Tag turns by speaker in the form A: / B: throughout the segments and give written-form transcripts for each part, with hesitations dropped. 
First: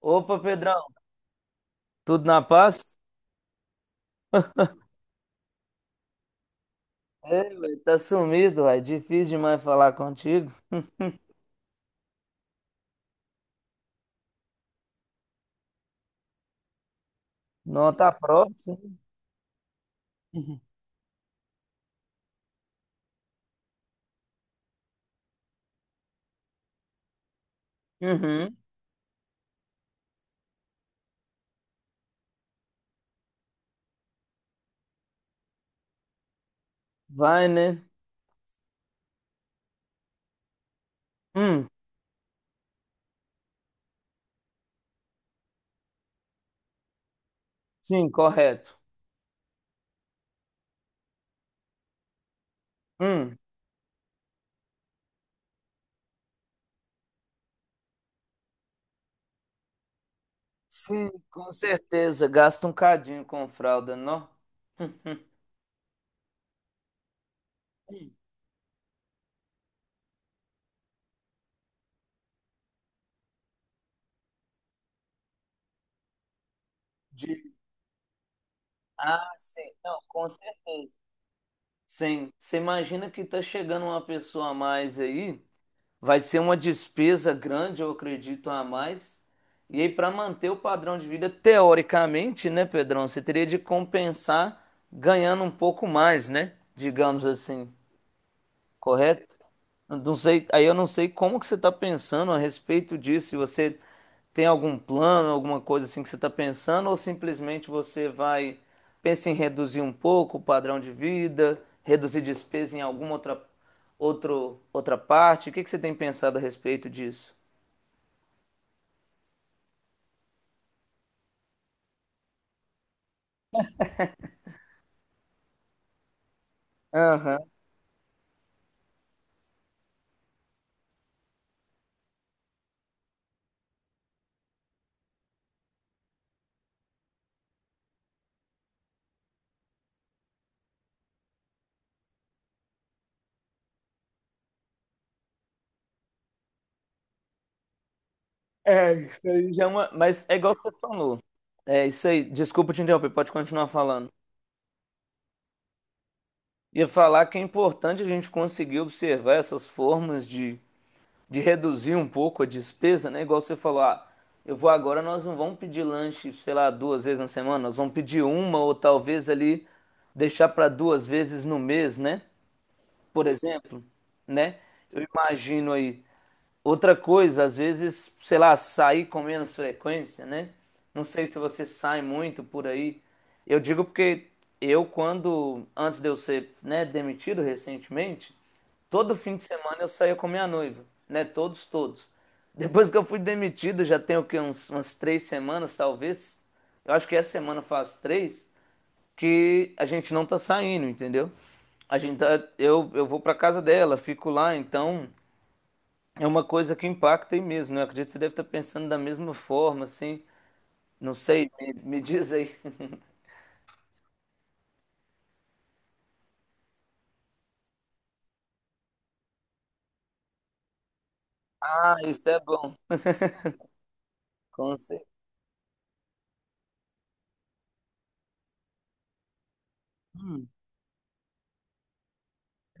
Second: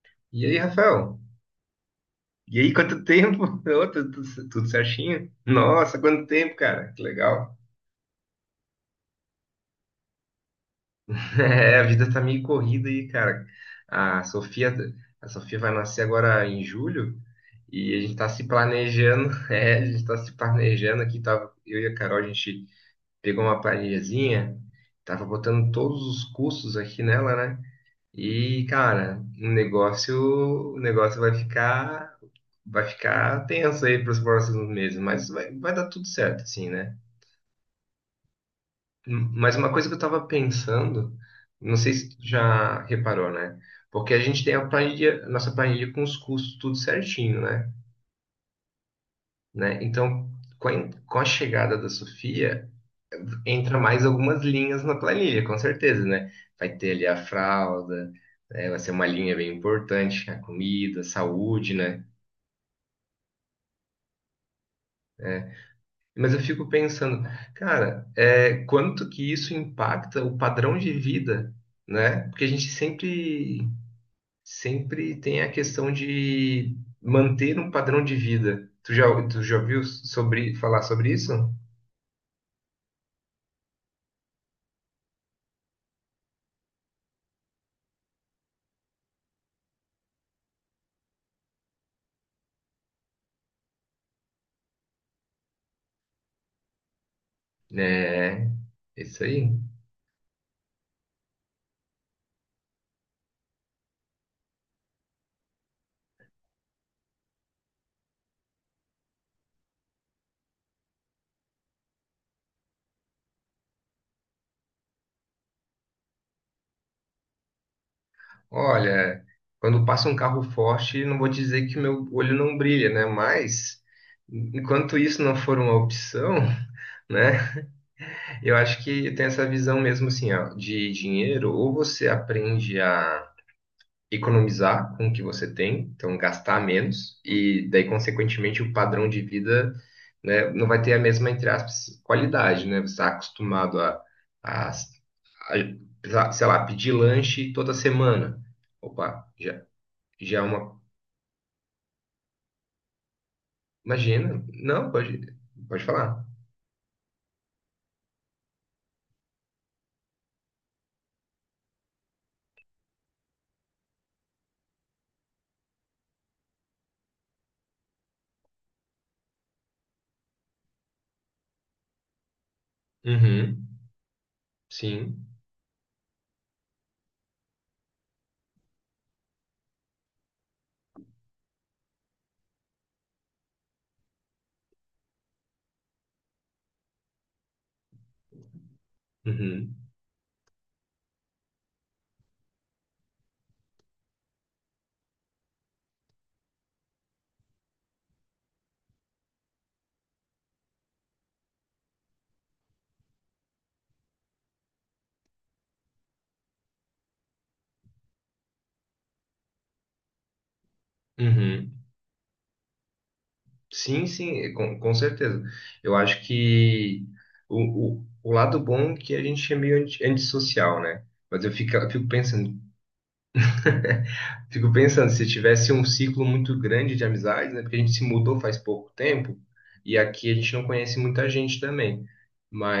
A: Opa,
B: E aí,
A: Pedrão,
B: Rafael?
A: tudo na
B: E aí,
A: paz?
B: quanto tempo? Ô, tudo, tudo certinho? Nossa, quanto tempo, cara. Que
A: É,
B: legal.
A: velho, tá sumido, ué. Difícil demais falar contigo.
B: É, a vida tá meio corrida aí, cara. A Sofia, a Sofia vai nascer agora em julho e a
A: Nota
B: gente tá se
A: próxima.
B: planejando. É, a gente tá se
A: Uhum.
B: planejando aqui. Tava, eu e a Carol, a gente pegou uma planilhazinha, tava botando todos os custos aqui nela, né?
A: Uhum.
B: E, cara, o negócio vai ficar. Vai ficar tenso aí para os próximos meses, mas vai dar tudo certo, assim, né?
A: Vai, né?
B: Mas uma coisa que eu estava pensando,
A: Hum,
B: não sei se tu já reparou, né? Porque a gente tem a planilha, nossa planilha com os custos tudo certinho, né?
A: sim, correto.
B: Né? Então, com a chegada da Sofia,
A: Hum,
B: entra mais algumas linhas na planilha, com certeza, né? Vai ter ali a fralda, né? Vai ser uma linha bem importante, a comida,
A: sim, com
B: saúde, né?
A: certeza. Gasta um cadinho com fralda, não? Uhum.
B: É, mas eu fico pensando, cara, quanto que isso impacta o padrão de vida, né? Porque a gente sempre tem a questão de
A: De...
B: manter um padrão de vida. Tu já,
A: Ah,
B: tu já
A: sim,
B: ouviu
A: não, com
B: sobre, falar
A: certeza.
B: sobre isso?
A: Sim, você imagina que tá chegando uma pessoa a mais aí. Vai ser uma despesa grande, eu acredito, a mais. E aí, para manter o padrão de vida, teoricamente, né, Pedrão? Você teria de compensar ganhando um pouco mais, né? Digamos assim,
B: É, isso
A: correto?
B: aí.
A: Não sei, aí eu não sei como que você está pensando a respeito disso, se você tem algum plano, alguma coisa assim que você está pensando, ou simplesmente você vai, pensa em reduzir um pouco o padrão de vida, reduzir despesa em alguma outra parte. O que que você tem pensado a respeito disso?
B: Olha, quando passa um carro forte, não vou dizer que meu olho não brilha, né? Mas, enquanto isso não for uma opção,
A: Aham.
B: né? Eu acho que tem essa visão mesmo assim, ó, de dinheiro, ou você aprende a economizar com o que você tem, então gastar menos, e daí, consequentemente, o padrão de vida, né, não vai ter a mesma, entre aspas, qualidade, né? Você está acostumado a, sei lá, pedir lanche toda semana.
A: É, isso
B: Opa,
A: aí
B: já,
A: já é uma. Mas é
B: já é
A: igual você
B: uma.
A: falou. É isso aí. Desculpa te interromper, pode continuar falando.
B: Imagina, não, pode falar.
A: Ia falar que é importante a gente conseguir observar essas formas de reduzir um pouco a despesa, né? Igual você falou, ah, eu vou agora, nós não vamos pedir lanche, sei lá, duas vezes na semana, nós vamos pedir uma ou talvez ali deixar para duas vezes no mês, né? Por
B: Uhum,
A: exemplo, né? Eu
B: sim,
A: imagino aí, outra coisa, às vezes, sei lá, sair com menos frequência, né? Não sei se você sai muito por aí. Eu digo porque eu, quando, antes de eu ser, né, demitido recentemente, todo fim de
B: uhum,
A: semana eu saía com minha noiva, né? Todos, todos. Depois que eu fui demitido, já tem o quê? Umas 3 semanas, talvez. Eu acho que essa semana faz três, que a gente não tá saindo, entendeu? A gente tá, eu vou pra casa dela, fico lá, então. É uma coisa que impacta aí mesmo, né? Eu acredito que você deve estar pensando da mesma forma, assim. Não sei, me,
B: uhum.
A: me diz aí.
B: Sim, sim, é, com certeza. Eu acho que o lado bom é que a gente é meio antissocial, né? Mas eu fico, eu
A: Ah,
B: fico
A: isso é
B: pensando,
A: bom. Com certeza.
B: se tivesse um ciclo muito grande de amizades, né? Porque a gente se mudou faz pouco tempo e aqui a
A: Hum,
B: gente não conhece muita gente também.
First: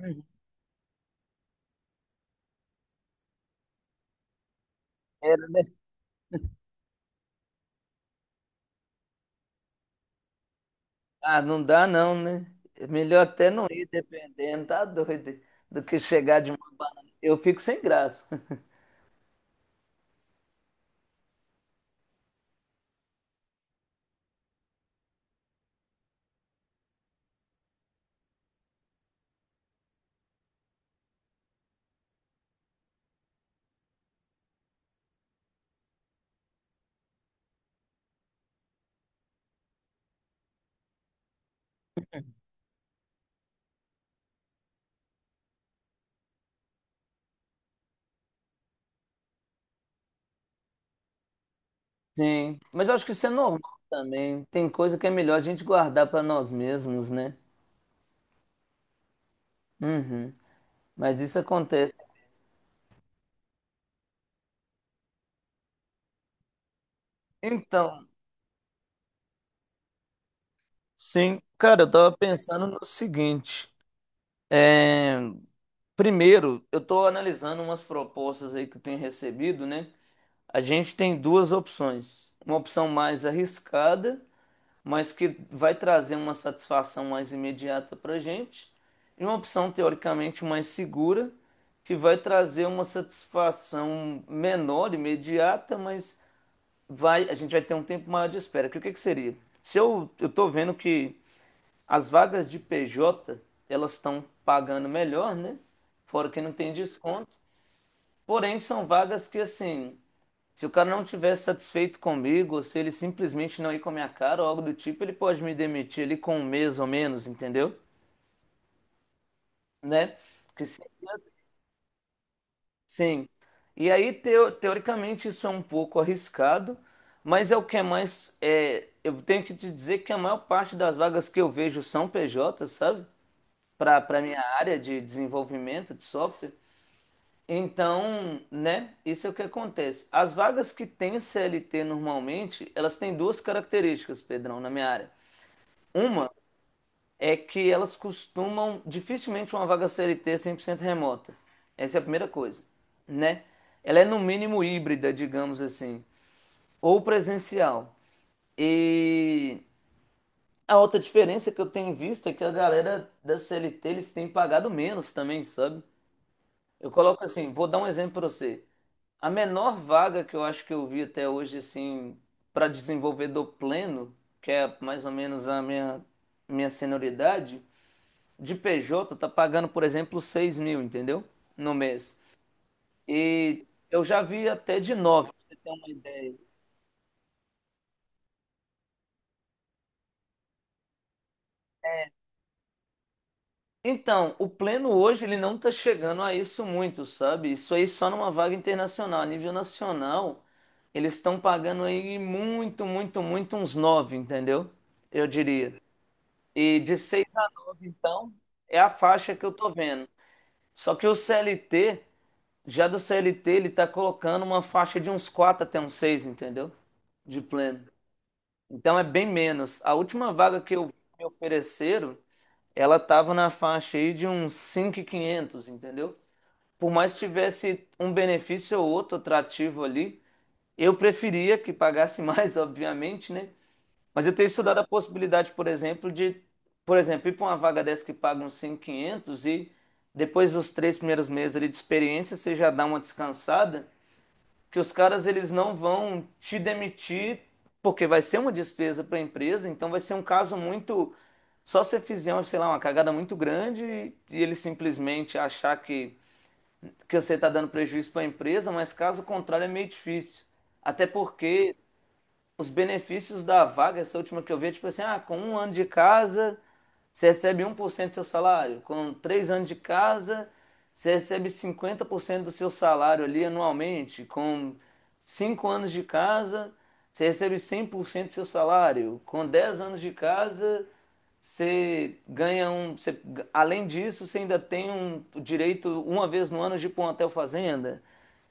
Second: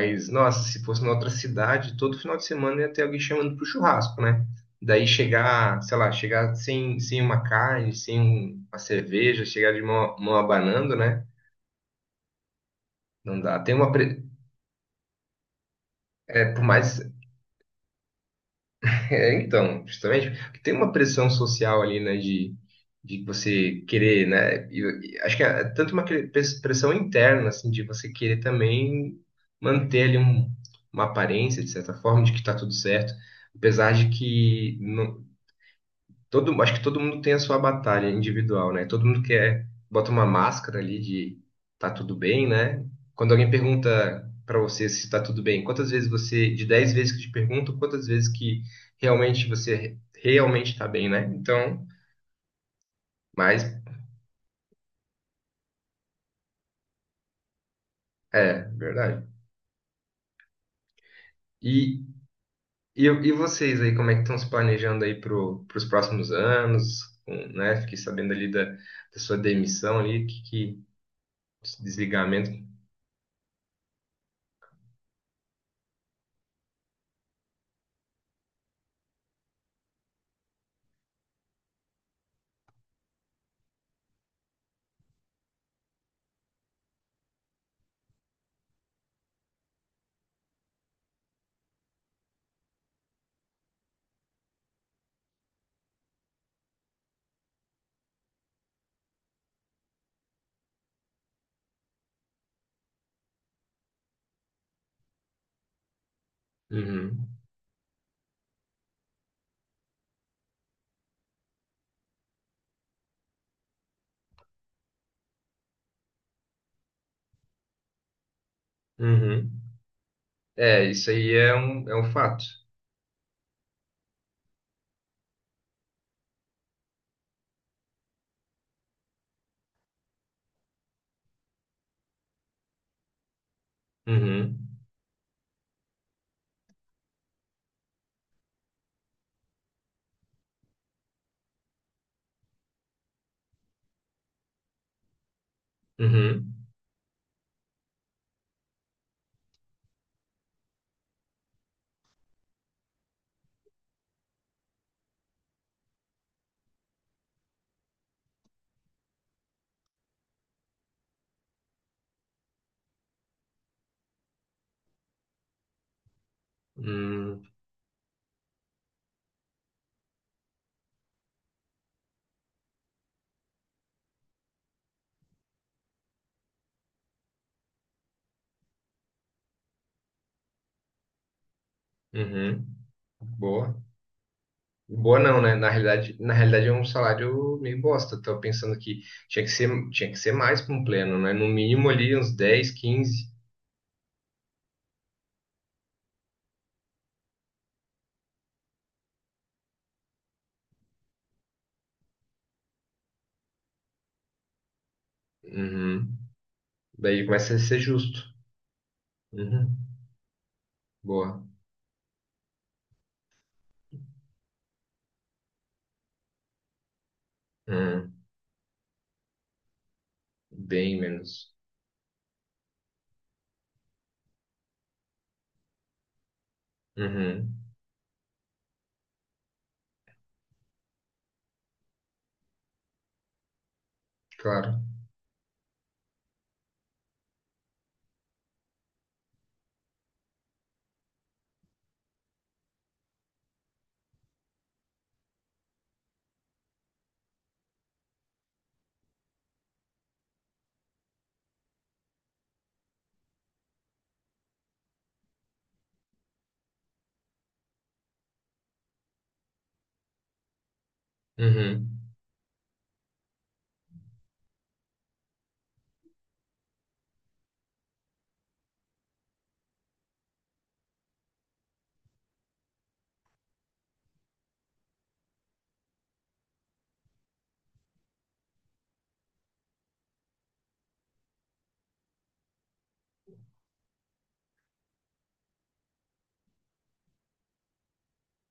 A: é.
B: nossa, se fosse em outra cidade, todo final de semana ia ter alguém chamando pro churrasco, né? Daí
A: Era, né?
B: chegar, sei lá, chegar sem uma carne, sem uma cerveja, chegar de mão abanando, né?
A: Ah, não dá não, né? É melhor
B: Não
A: até
B: dá.
A: não
B: Tem
A: ir,
B: uma.
A: dependendo, tá doido, do que chegar
B: É,
A: de uma
B: por mais.
A: banana. Eu fico sem graça.
B: É, então, justamente, porque tem uma pressão social ali, né, de você querer, né? E acho que é tanto uma pressão interna, assim, de você querer também manter ali uma aparência, de certa forma, de que tá tudo certo, apesar de que acho que todo mundo tem a sua batalha individual, né? Todo mundo quer, bota uma máscara ali de tá tudo bem, né? Quando alguém pergunta pra você se tá tudo bem, quantas vezes você, de 10 vezes que te perguntam, quantas vezes que realmente você realmente tá bem, né? Então,
A: Sim, mas eu acho que isso é normal
B: mas
A: também. Tem coisa que é melhor a gente guardar para nós mesmos, né?
B: é, verdade.
A: Uhum. Mas isso acontece.
B: E, e vocês aí, como é que estão se planejando aí pros próximos anos, né? Fiquei
A: Então,
B: sabendo ali da sua demissão ali, que
A: sim, cara,
B: esse
A: eu tava
B: desligamento.
A: pensando no seguinte. É, primeiro, eu estou analisando umas propostas aí que eu tenho recebido, né? A gente tem duas opções. Uma opção mais arriscada, mas que vai trazer uma satisfação mais imediata para a gente, e uma opção teoricamente mais segura, que vai trazer uma satisfação menor, imediata, mas vai, a gente vai ter um tempo maior de espera. Que o que que seria? Se eu, eu tô vendo que as vagas de PJ, elas estão pagando melhor, né? Fora que não tem
B: Uhum.
A: desconto. Porém, são vagas que, assim, se o cara não estiver satisfeito comigo, ou se ele simplesmente não ir com a minha cara ou algo do tipo, ele pode me demitir ali com um mês ou menos, entendeu?
B: Uhum.
A: Né? Porque se-
B: É, isso aí é um, fato.
A: Sim. E aí, teoricamente, isso é um pouco arriscado, mas é o que é mais. É, eu tenho que te dizer que a maior parte das vagas que eu vejo são PJ, sabe? Para minha
B: Uhum,
A: área de desenvolvimento de software. Então, né, isso é o que acontece. As vagas que têm CLT normalmente, elas têm duas características, Pedrão, na minha área. Uma
B: uhum,
A: é que elas dificilmente uma vaga CLT é 100% remota. Essa é a primeira coisa, né? Ela é no mínimo híbrida, digamos assim, ou presencial. E a outra diferença que eu tenho visto é que a galera da CLT, eles têm pagado menos também, sabe? Eu coloco
B: hum,
A: assim, vou dar um exemplo para você. A menor vaga que eu acho que eu vi até hoje, assim, para desenvolvedor pleno, que é mais ou menos a minha senioridade, de PJ tá pagando, por exemplo, 6.000, entendeu? No mês.
B: uhum.
A: E
B: Boa.
A: eu já vi até de
B: Boa
A: 9. Pra
B: não, né?
A: você ter uma
B: Na
A: ideia.
B: realidade é um salário meio bosta. Tô pensando que tinha que ser mais para um pleno, né? No mínimo ali uns 10, 15.
A: Então, o pleno hoje ele não está chegando a isso muito, sabe? Isso aí só numa vaga internacional. A nível nacional, eles estão pagando aí muito, muito, muito uns nove, entendeu? Eu diria.
B: Uhum.
A: E de seis
B: Daí
A: a
B: começa a ser
A: nove,
B: justo.
A: então, é a faixa que eu tô
B: Uhum.
A: vendo. Só que o
B: Boa.
A: CLT, já do CLT, ele tá colocando uma faixa de uns quatro até uns seis, entendeu? De pleno.
B: Uhum.
A: Então é bem menos. A última vaga que eu
B: Bem
A: me
B: menos.
A: ofereceram ela tava na faixa aí de uns 5.500, entendeu? Por mais que
B: Uhum.
A: tivesse um benefício ou outro atrativo ali, eu preferia que pagasse mais, obviamente, né? Mas eu tenho estudado
B: Claro.
A: a possibilidade, por exemplo, de, por exemplo, ir para uma vaga dessa que paga uns 5.500 e depois dos três primeiros meses ali de experiência, você já dá uma descansada que os caras eles não vão te demitir porque vai ser uma despesa para a empresa, então vai ser um caso muito só se fizer, sei lá, uma cagada muito grande e ele simplesmente achar que você está dando prejuízo para a empresa, mas caso contrário é meio difícil. Até porque
B: Uhum.
A: os benefícios da vaga, essa última que eu vi, é tipo assim, ah, com 1 ano de casa, você recebe 1% do seu salário. Com 3 anos de casa, você recebe 50% do seu salário ali anualmente. Com 5 anos de casa, você recebe 100% do seu salário. Com 10 anos de casa, você ganha um... você- além disso, você ainda tem o direito, uma vez no ano, de ir para um hotel fazenda.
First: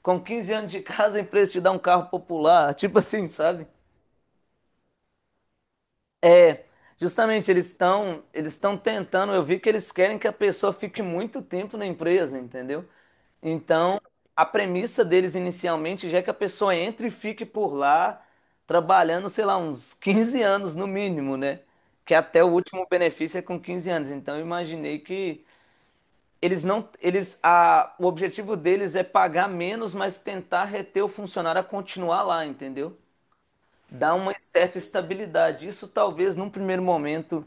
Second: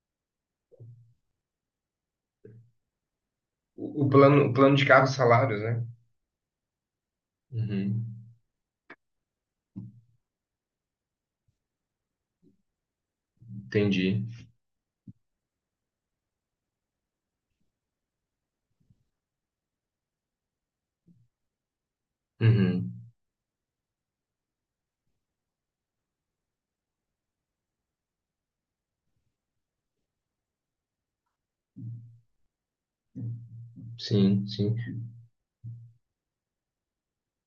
A: Com 15 anos de casa, a empresa te dá um carro popular. Tipo assim, sabe?
B: O plano de carros salários, né?
A: É, justamente
B: Uhum.
A: eles estão tentando, eu vi que eles querem que a pessoa fique muito tempo na empresa, entendeu? Então,
B: Entendi.
A: a premissa deles inicialmente já é que a pessoa entre e fique por lá trabalhando, sei lá, uns 15 anos no mínimo, né? Que até o último
B: Uhum.
A: benefício é com 15 anos. Então, eu imaginei que eles não eles a o objetivo deles é pagar menos, mas tentar reter o funcionário a continuar lá, entendeu? Dá uma
B: Sim, sim.
A: certa estabilidade. Isso talvez num primeiro momento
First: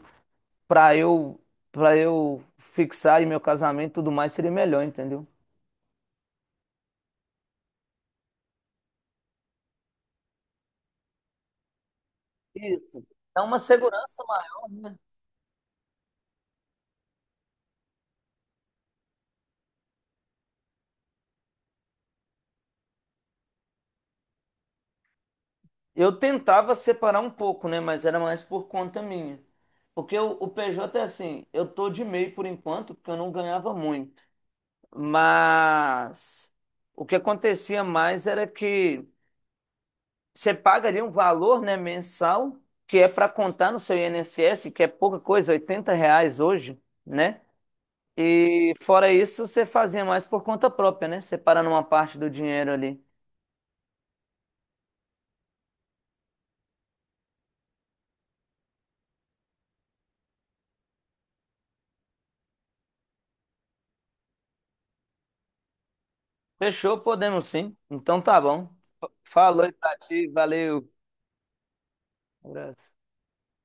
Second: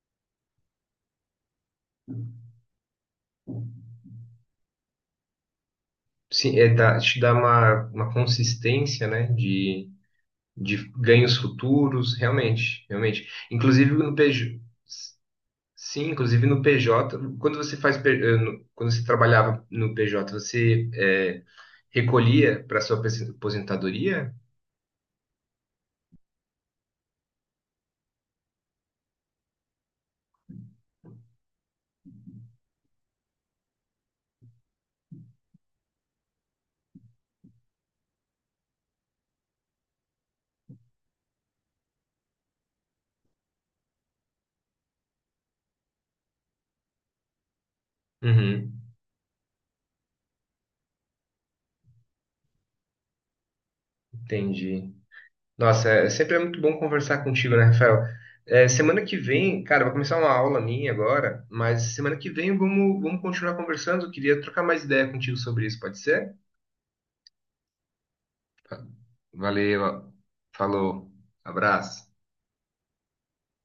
A: para eu para eu fixar em meu casamento e tudo mais seria melhor, entendeu?
B: Sim, te dá uma consistência, né, de ganhos futuros, realmente,
A: Isso.
B: realmente.
A: Dá uma
B: Inclusive no
A: segurança
B: PJ,
A: maior, né?
B: quando você trabalhava no PJ, você recolhia para sua aposentadoria?
A: Eu tentava separar um pouco, né? Mas era mais por conta minha. Porque o PJ é assim, eu tô de MEI por enquanto, porque eu não ganhava muito. Mas o que acontecia mais era que você paga ali um valor, né, mensal, que é para contar no seu INSS, que é pouca coisa, R$ 80 hoje, né? E
B: Uhum,
A: fora isso, você fazia mais por conta própria, né? Separando uma parte do dinheiro ali.
B: entendi. Nossa, sempre é muito bom conversar contigo, né, Rafael? Semana que vem, cara, vai começar uma aula minha agora, mas semana que vem vamos continuar conversando. Eu queria trocar mais ideia contigo sobre isso, pode ser?
A: Fechou, podemos sim. Então tá bom. Falou aí pra
B: Valeu,
A: ti, valeu.
B: falou, abraço.
A: Abraço.